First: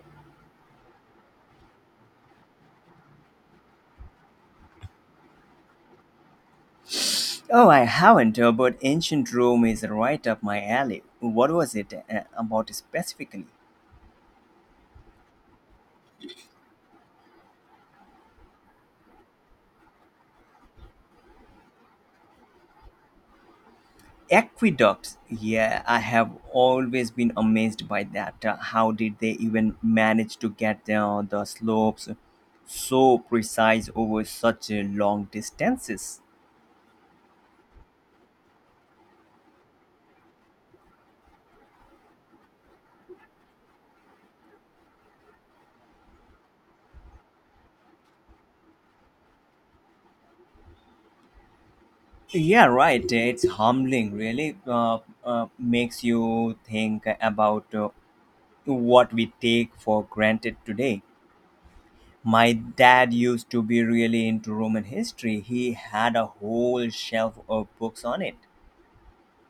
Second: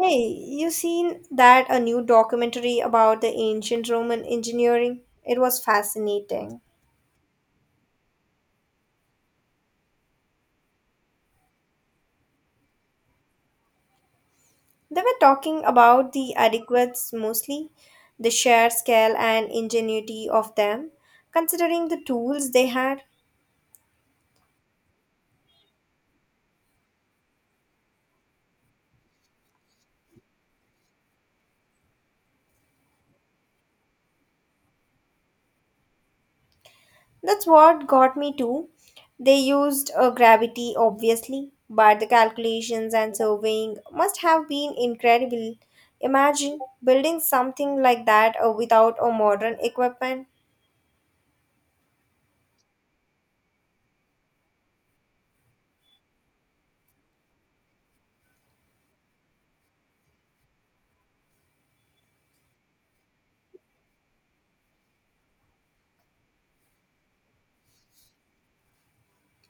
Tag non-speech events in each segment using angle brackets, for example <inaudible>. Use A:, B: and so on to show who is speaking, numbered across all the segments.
A: Hey, you seen that a new documentary about the ancient Roman engineering? It was fascinating.
B: Oh, I haven't, but ancient Rome is right up my alley. What was it about specifically?
A: They were talking about the adequates mostly, the sheer scale and ingenuity of them, considering the tools they had.
B: Aqueducts. Yeah, I have always been amazed by that. How did they even manage to get the slopes so precise over such long distances?
A: That's what got me too. They used gravity, obviously, but the calculations and surveying must have been incredible. Imagine building something like that without a modern equipment.
B: Yeah, right. It's humbling, really. Makes you think about what we take for granted today. My dad used to be really into Roman history. He had a whole shelf of books on it.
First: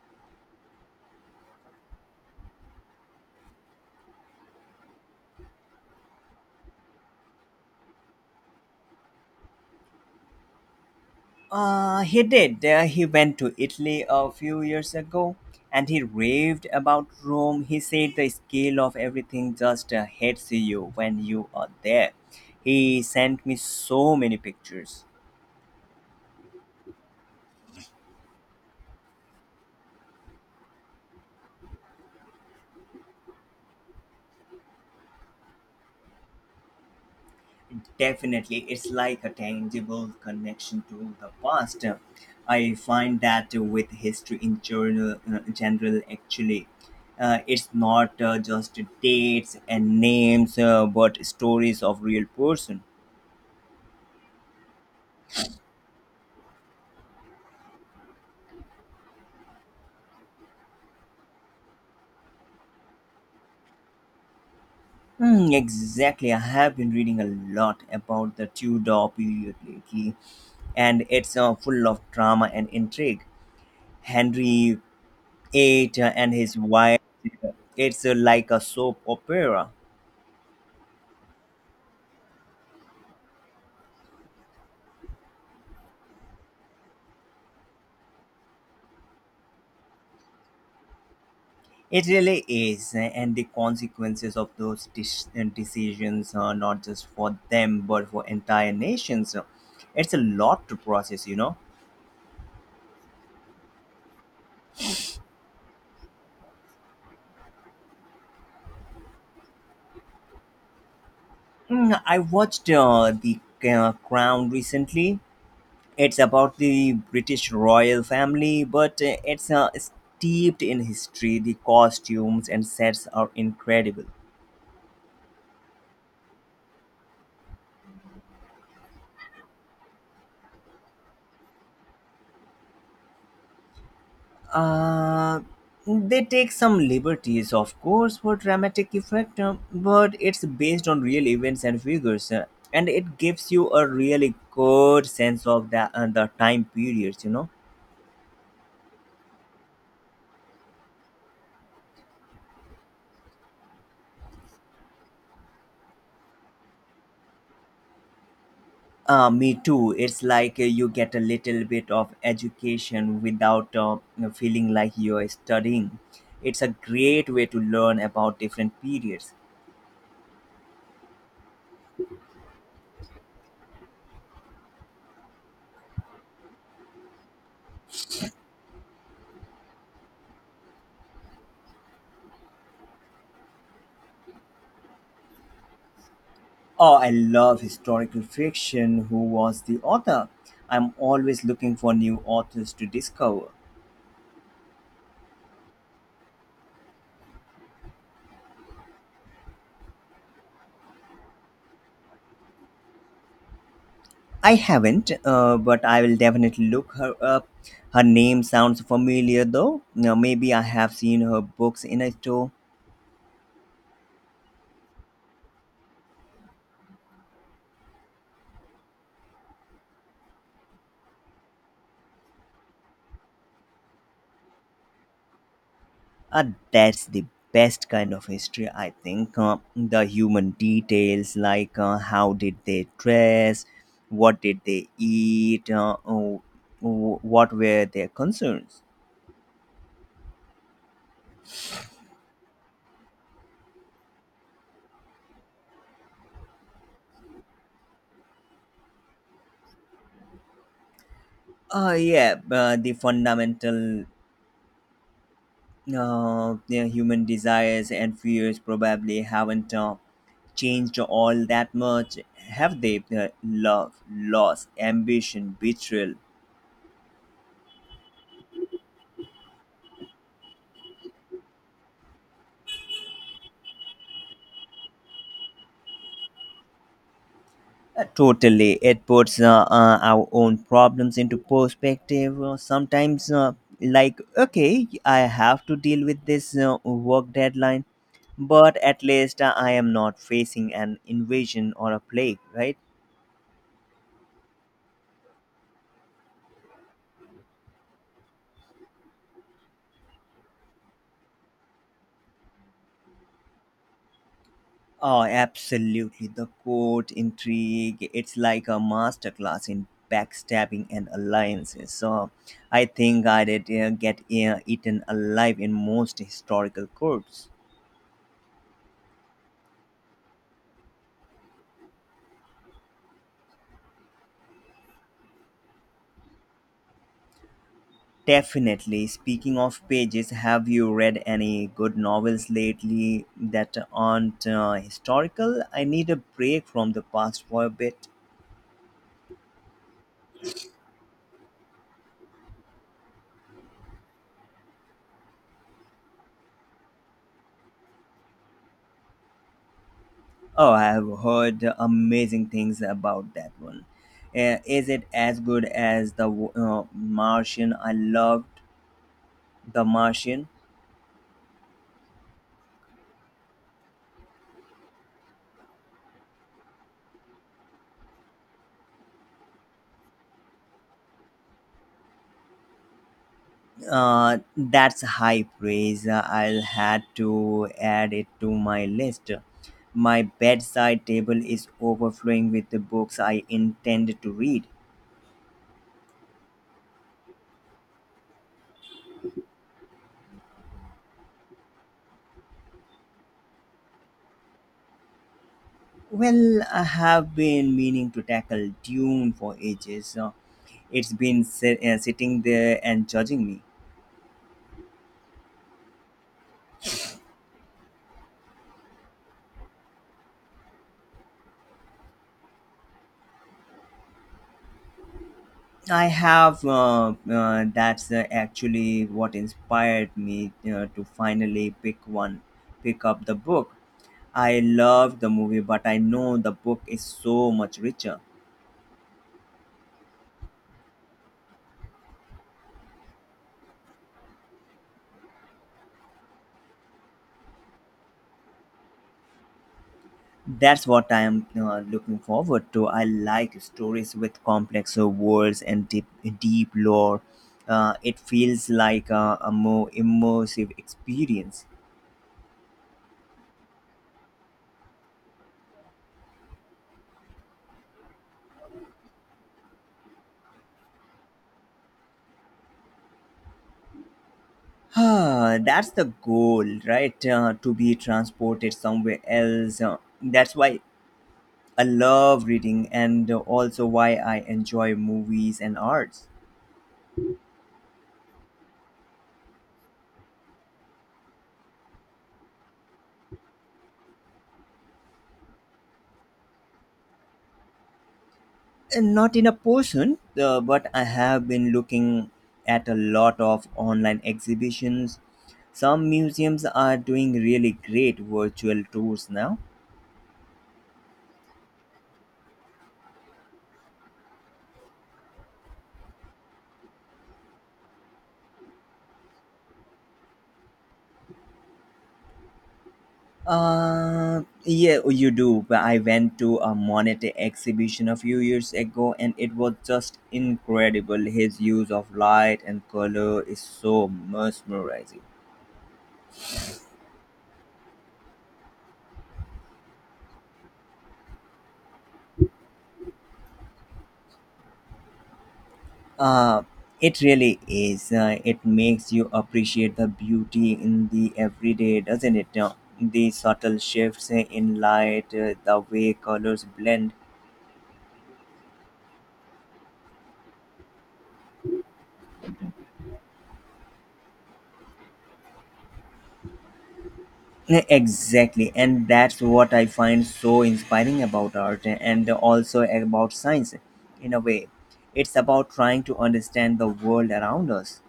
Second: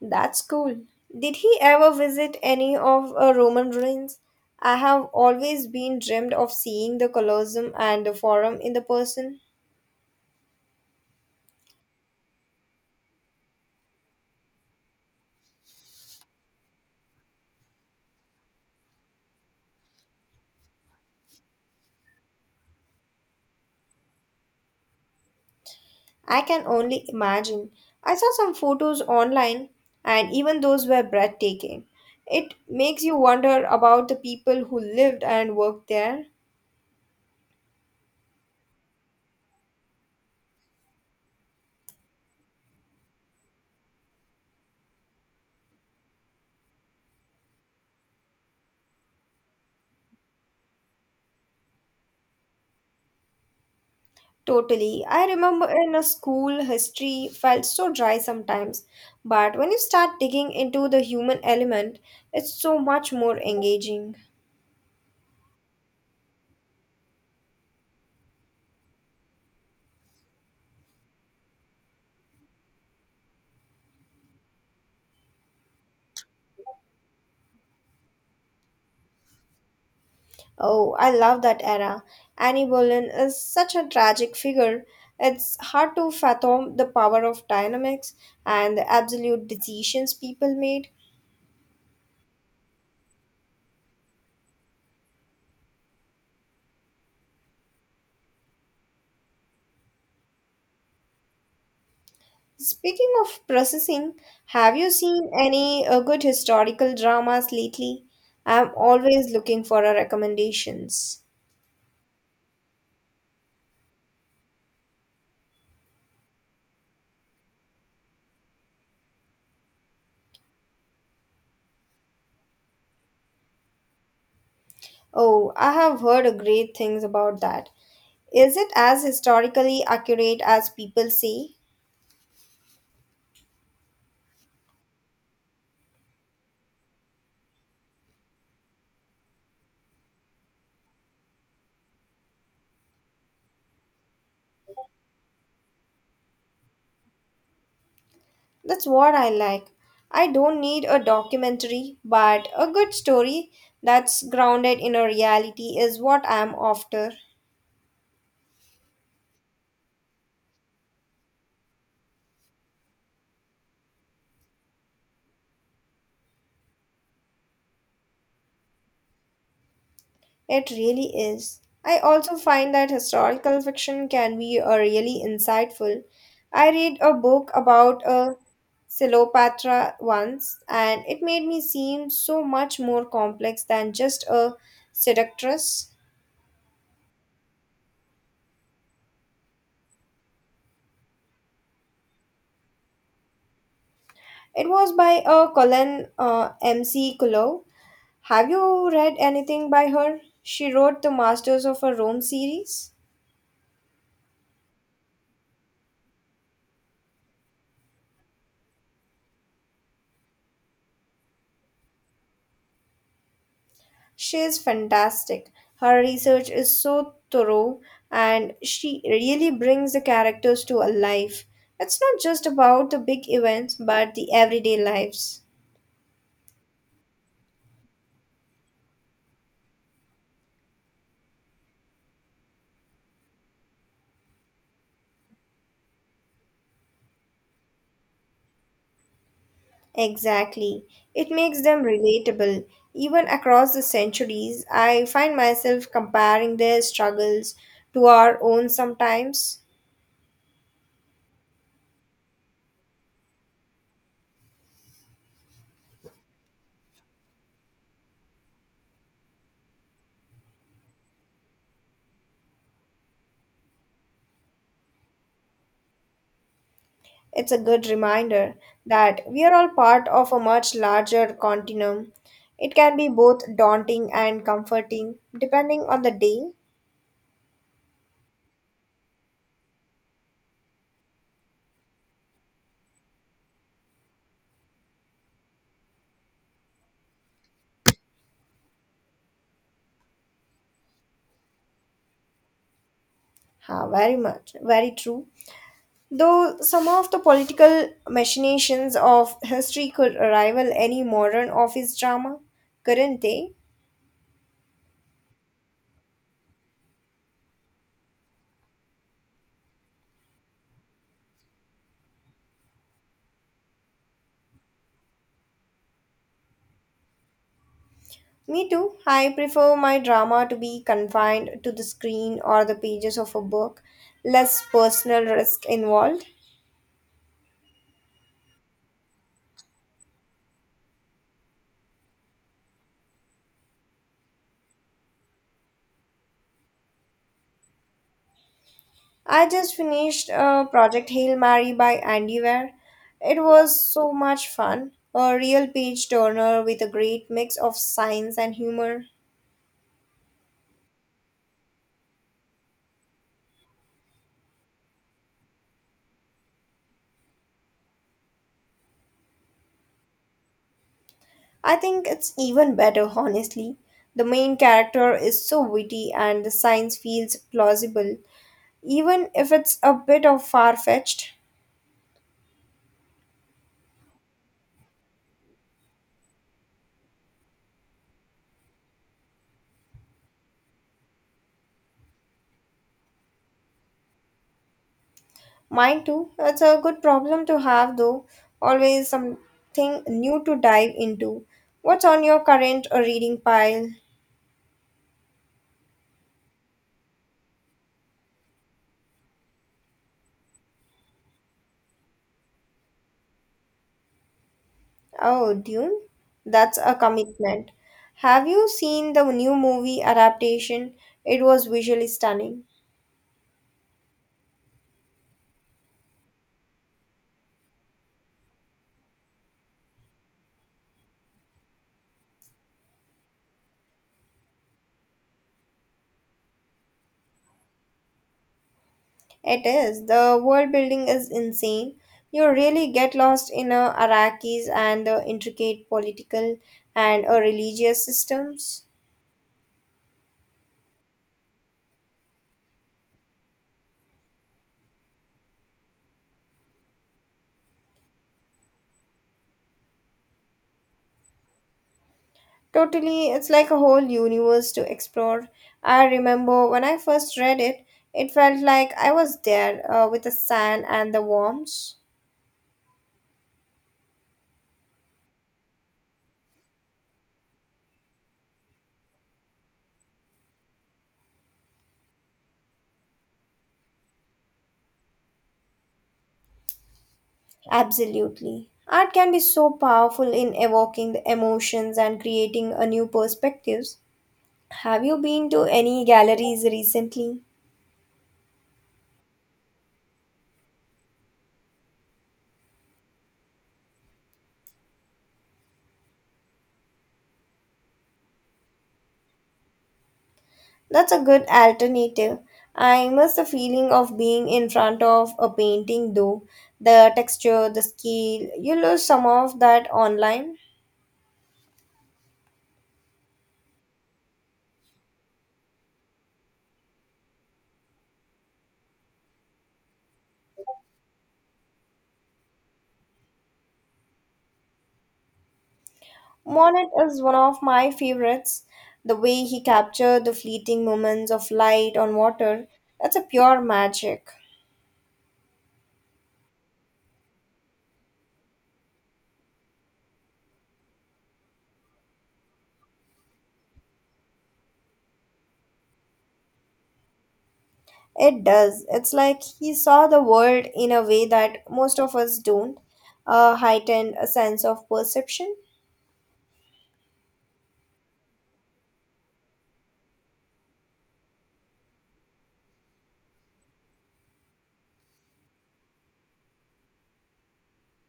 A: That's cool. Did he ever visit any of Roman ruins? I have always been dreamed of seeing the Colosseum and the Forum in the person.
B: He did. He went to Italy a few years ago and he raved about Rome. He said the scale of everything just hits you when you are there. He sent me so many pictures.
A: I can only imagine. I saw some photos online, and even those were breathtaking. It makes you wonder about the people who lived and worked there.
B: Definitely, it's like a tangible connection to the past. I find that with history in general, general actually, it's not just dates and names, but stories of real person.
A: Totally. I remember in a school, history felt so dry sometimes, but when you start digging into the human element, it's so much more engaging.
B: Exactly, I have been reading a lot about the Tudor period lately, and it's full of drama and intrigue. Henry VIII and his wife, it's like a soap opera.
A: Oh, I love that era. Annie Boleyn is such a tragic figure. It's hard to fathom the power of dynamics and the absolute decisions people made.
B: It really is, and the consequences of those decisions are not just for them but for entire nations. It's a lot to process, you know.
A: Speaking of processing, have you seen any good historical dramas lately? I'm always looking for recommendations.
B: I watched the Crown recently. It's about the British royal family, but it's steeped in history. The costumes and sets are incredible.
A: Oh, I have heard great things about that. Is it as historically accurate as people say?
B: Uh, they take some liberties, of course, for dramatic effect, but it's based on real events and figures, and it gives you a really good sense of the the time periods. You know,
A: That's what I like. I don't need a documentary, but a good story that's grounded in a reality is what I'm after.
B: me too. It's like you get a little bit of education without feeling like you're studying. It's a great way to learn about different periods.
A: It really is. I also find that historical fiction can be a really insightful. I read a book about a Cleopatra once, and it made me seem so much more complex than just a seductress.
B: Oh, I love historical fiction. Who was the author? I'm always looking for new authors to discover.
A: It was by Colin M.C. Kulo. Have you read anything by her? She wrote the Masters of her Rome series.
B: I haven't, but I will definitely look her up. Her name sounds familiar though. Now, maybe I have seen her books in a store.
A: She is fantastic. Her research is so thorough and she really brings the characters to a life. It's not just about the big events but the everyday lives.
B: Uh, that's the best kind of history, I think. The human details, like how did they dress, what did they eat, oh, what were their concerns.
A: Exactly. It makes them relatable. Even across the centuries, I find myself comparing their struggles to our own sometimes.
B: Yeah, the fundamental the human desires and fears probably haven't changed all that much, have they? Love, loss, ambition, betrayal.
A: It's a good reminder that we are all part of a much larger continuum. It can be both daunting and comforting depending on the day.
B: Totally. It puts our own problems into perspective. Sometimes, like, okay, I have to deal with this work deadline, but at least I am not facing an invasion or a plague, right?
A: Ha! Very much, very true. Though some of the political machinations of history could rival any modern office drama, couldn't they?
B: Oh, absolutely. The court intrigue, it's like a masterclass in backstabbing and alliances. So I think I did get eaten alive in most historical courts.
A: Me too. I prefer my drama to be confined to the screen or the pages of a book, less personal risk involved.
B: Definitely. Speaking of pages, have you read any good novels lately that aren't historical? I need a break from the past for a bit.
A: I just finished Project Hail Mary by Andy Weir. It was so much fun, a real page turner with a great mix of science and humor.
B: Oh, I have heard amazing things about that one. Is it as good as the Martian? I loved the Martian.
A: I think it's even better, <laughs> honestly. The main character is so witty and the science feels plausible, even if it's a bit of far fetched.
B: That's high praise. I'll have to add it to my list. My bedside table is overflowing with the books I intend to read.
A: Mine too. It's a good problem to have, though. Always something new to dive into. What's on your current reading pile?
B: Well, I have been meaning to tackle Dune for ages. It's been sitting there and judging me.
A: Oh, Dune? That's a commitment. Have you seen the new movie adaptation? It was visually stunning.
B: I have. That's Actually what inspired me to finally pick up the book. I love the movie, but I know the book is so much richer.
A: It is. The world building is insane. You really get lost in a Iraqis and the intricate political and religious systems.
B: That's what I am looking forward to. I like stories with complex worlds and deep, deep lore. It feels like a more immersive experience.
A: Totally, it's like a whole universe to explore. I remember when I first read it, it felt like I was there with the sand and the worms.
B: Ah, that's the goal, right? To be transported somewhere else. That's why I love reading and also why I enjoy movies and arts.
A: Absolutely. Art can be so powerful in evoking the emotions and creating a new perspectives. Have you been to any galleries recently?
B: And not in a person, but I have been looking at a lot of online exhibitions. Some museums are doing really great virtual tours now.
A: That's a good alternative. I miss the feeling of being in front of a painting though. The texture, the scale, you lose some of that online.
B: Yeah, oh, you do. But I went to a Monet exhibition a few years ago, and it was just incredible. His use of light and color is so mesmerizing.
A: Monet is one of my favorites. The way he captured the fleeting moments of light on water, that's a pure magic.
B: Uh, it really is. It makes you appreciate the beauty in the everyday, doesn't it? The subtle shifts in light, the way colors blend.
A: It does. It's like he saw the world in a way that most of us don't. A heightened sense of perception.
B: Yeah, exactly, and that's what I find so inspiring about art and also about science in a way. It's about trying to understand the world around us.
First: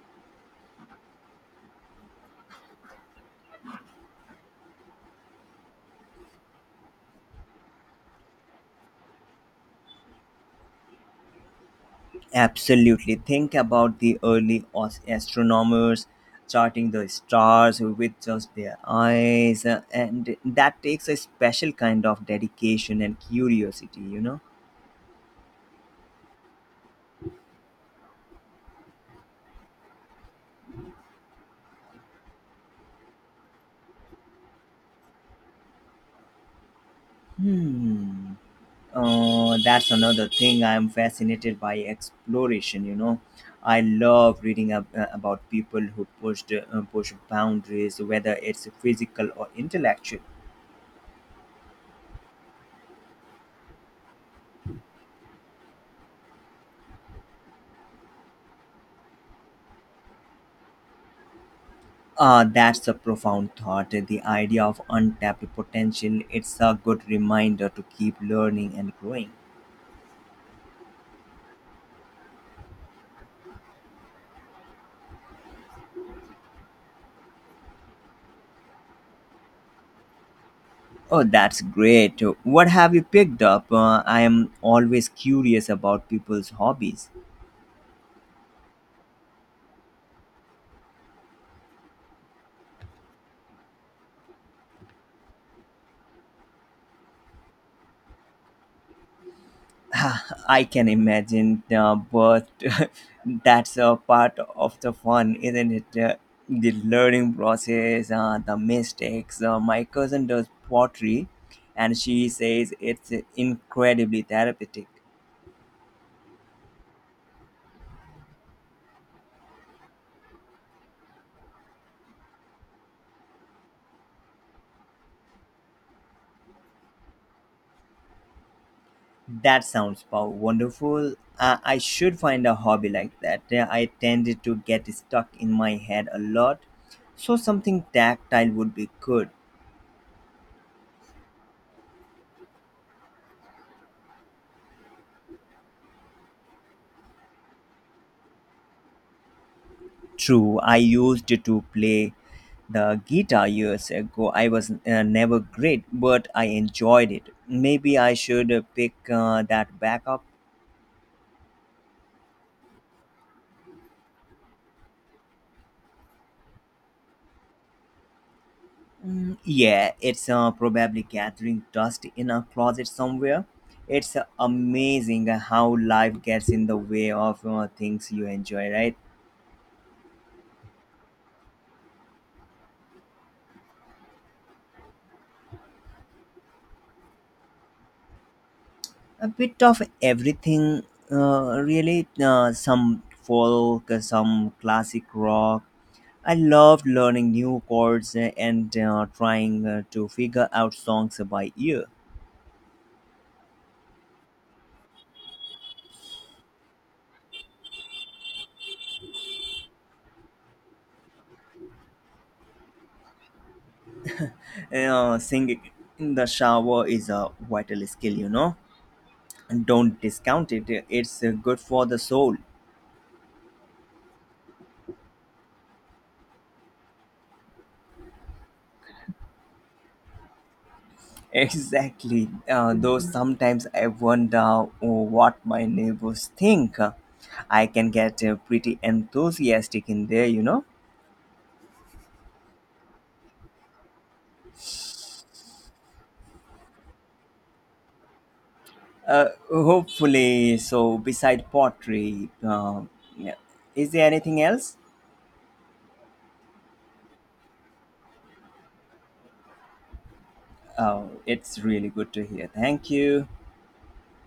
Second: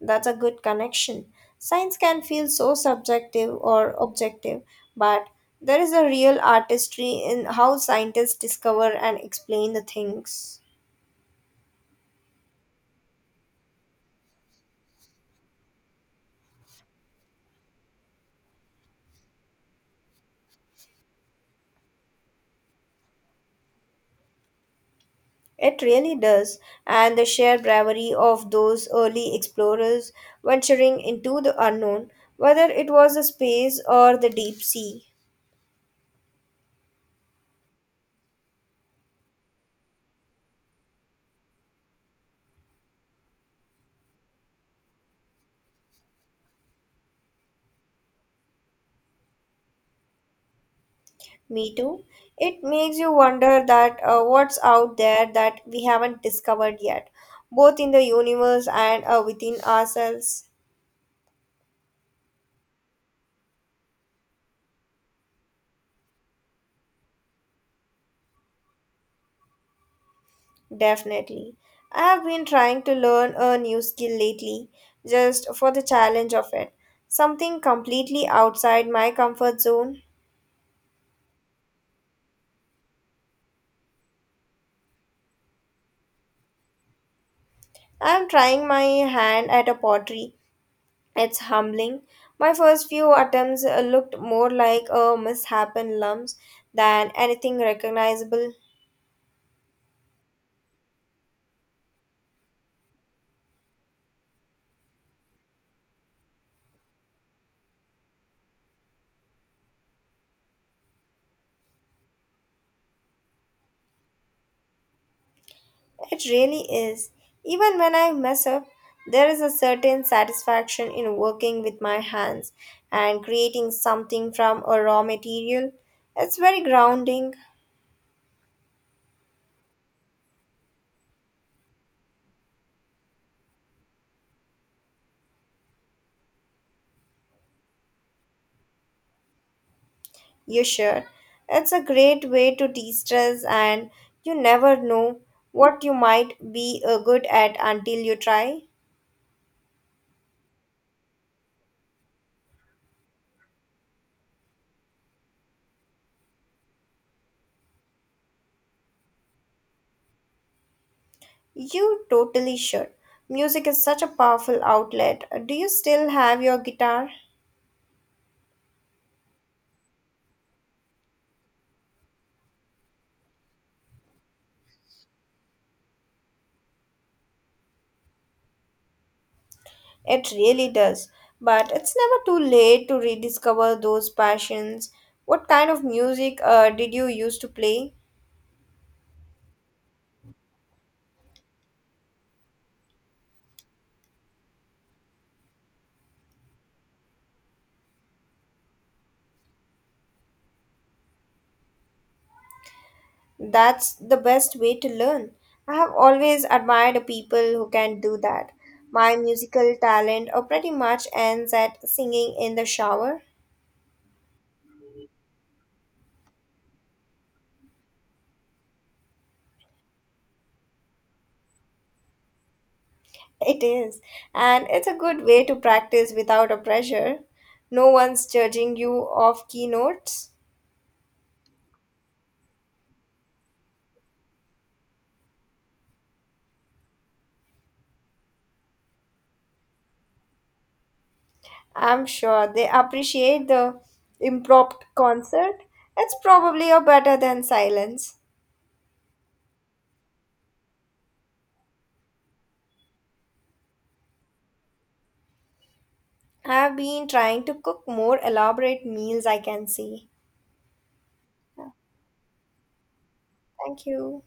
A: That's a good connection. Science can feel so subjective or objective, but there is a real artistry in how scientists discover and explain the things.
B: Absolutely. Think about the early astronomers charting the stars with just their eyes, and that takes a special kind of dedication and curiosity, you know?
A: It really does. And the sheer bravery of those early explorers venturing into the unknown, whether it was the space or the deep sea.
B: Hmm. That's another thing I'm fascinated by exploration. You know, I love reading about people who pushed boundaries, whether it's physical or intellectual.
A: Me too. It makes you wonder that what's out there that we haven't discovered yet, both in the universe and within ourselves.
B: That's a profound thought. The idea of untapped potential. It's a good reminder to keep learning and growing.
A: Definitely. I have been trying to learn a new skill lately, just for the challenge of it. Something completely outside my comfort zone.
B: Oh, that's great. What have you picked up? I am always curious about people's hobbies.
A: I am trying my hand at a pottery. It's humbling. My first few attempts looked more like a mishappen lumps than anything recognizable.
B: <laughs> I can imagine, but <laughs> that's a part of the fun, isn't it? The learning process, the mistakes. My cousin does pottery, and she says it's incredibly therapeutic.
A: It really is. Even when I mess up, there is a certain satisfaction in working with my hands and creating something from a raw material. It's very grounding,
B: That sounds wonderful. I should find a hobby like that. I tended to get stuck in my head a lot, so something tactile would be good.
A: you sure. It's a great way to de stress, and you never know what you might be good at until you try.
B: True, I used to play the guitar years ago. I was never great, but I enjoyed it. Maybe I should pick that back up.
A: You totally should. Music is such a powerful outlet. Do you still have your guitar?
B: Yeah, it's probably gathering dust in a closet somewhere. It's amazing how life gets in the way of things you enjoy, right?
A: It really does. But it's never too late to rediscover those passions. What kind of music did you used to play?
B: A bit of everything, really. Some folk, some classic rock, I loved learning new chords and trying to figure out songs by ear.
A: That's the best way to learn. I have always admired people who can do that. My musical talent pretty much ends at singing in the shower.
B: Singing in the shower is a vital skill, you know, and don't discount it. It's good for the soul. <laughs>
A: <laughs> It is. And it's a good way to practice without a pressure. No one's judging you off keynotes.
B: Exactly. Though sometimes I wonder what my neighbors think. I can get pretty enthusiastic in there, you know.
A: I'm sure they appreciate the impromptu concert. It's probably a better than silence.
B: Uh, Hopefully, so beside pottery, yeah. is there anything else?
A: I've been trying to cook more elaborate meals I can see.
B: Oh, it's
A: Yeah,
B: really good to hear. Thank you.
A: thank you.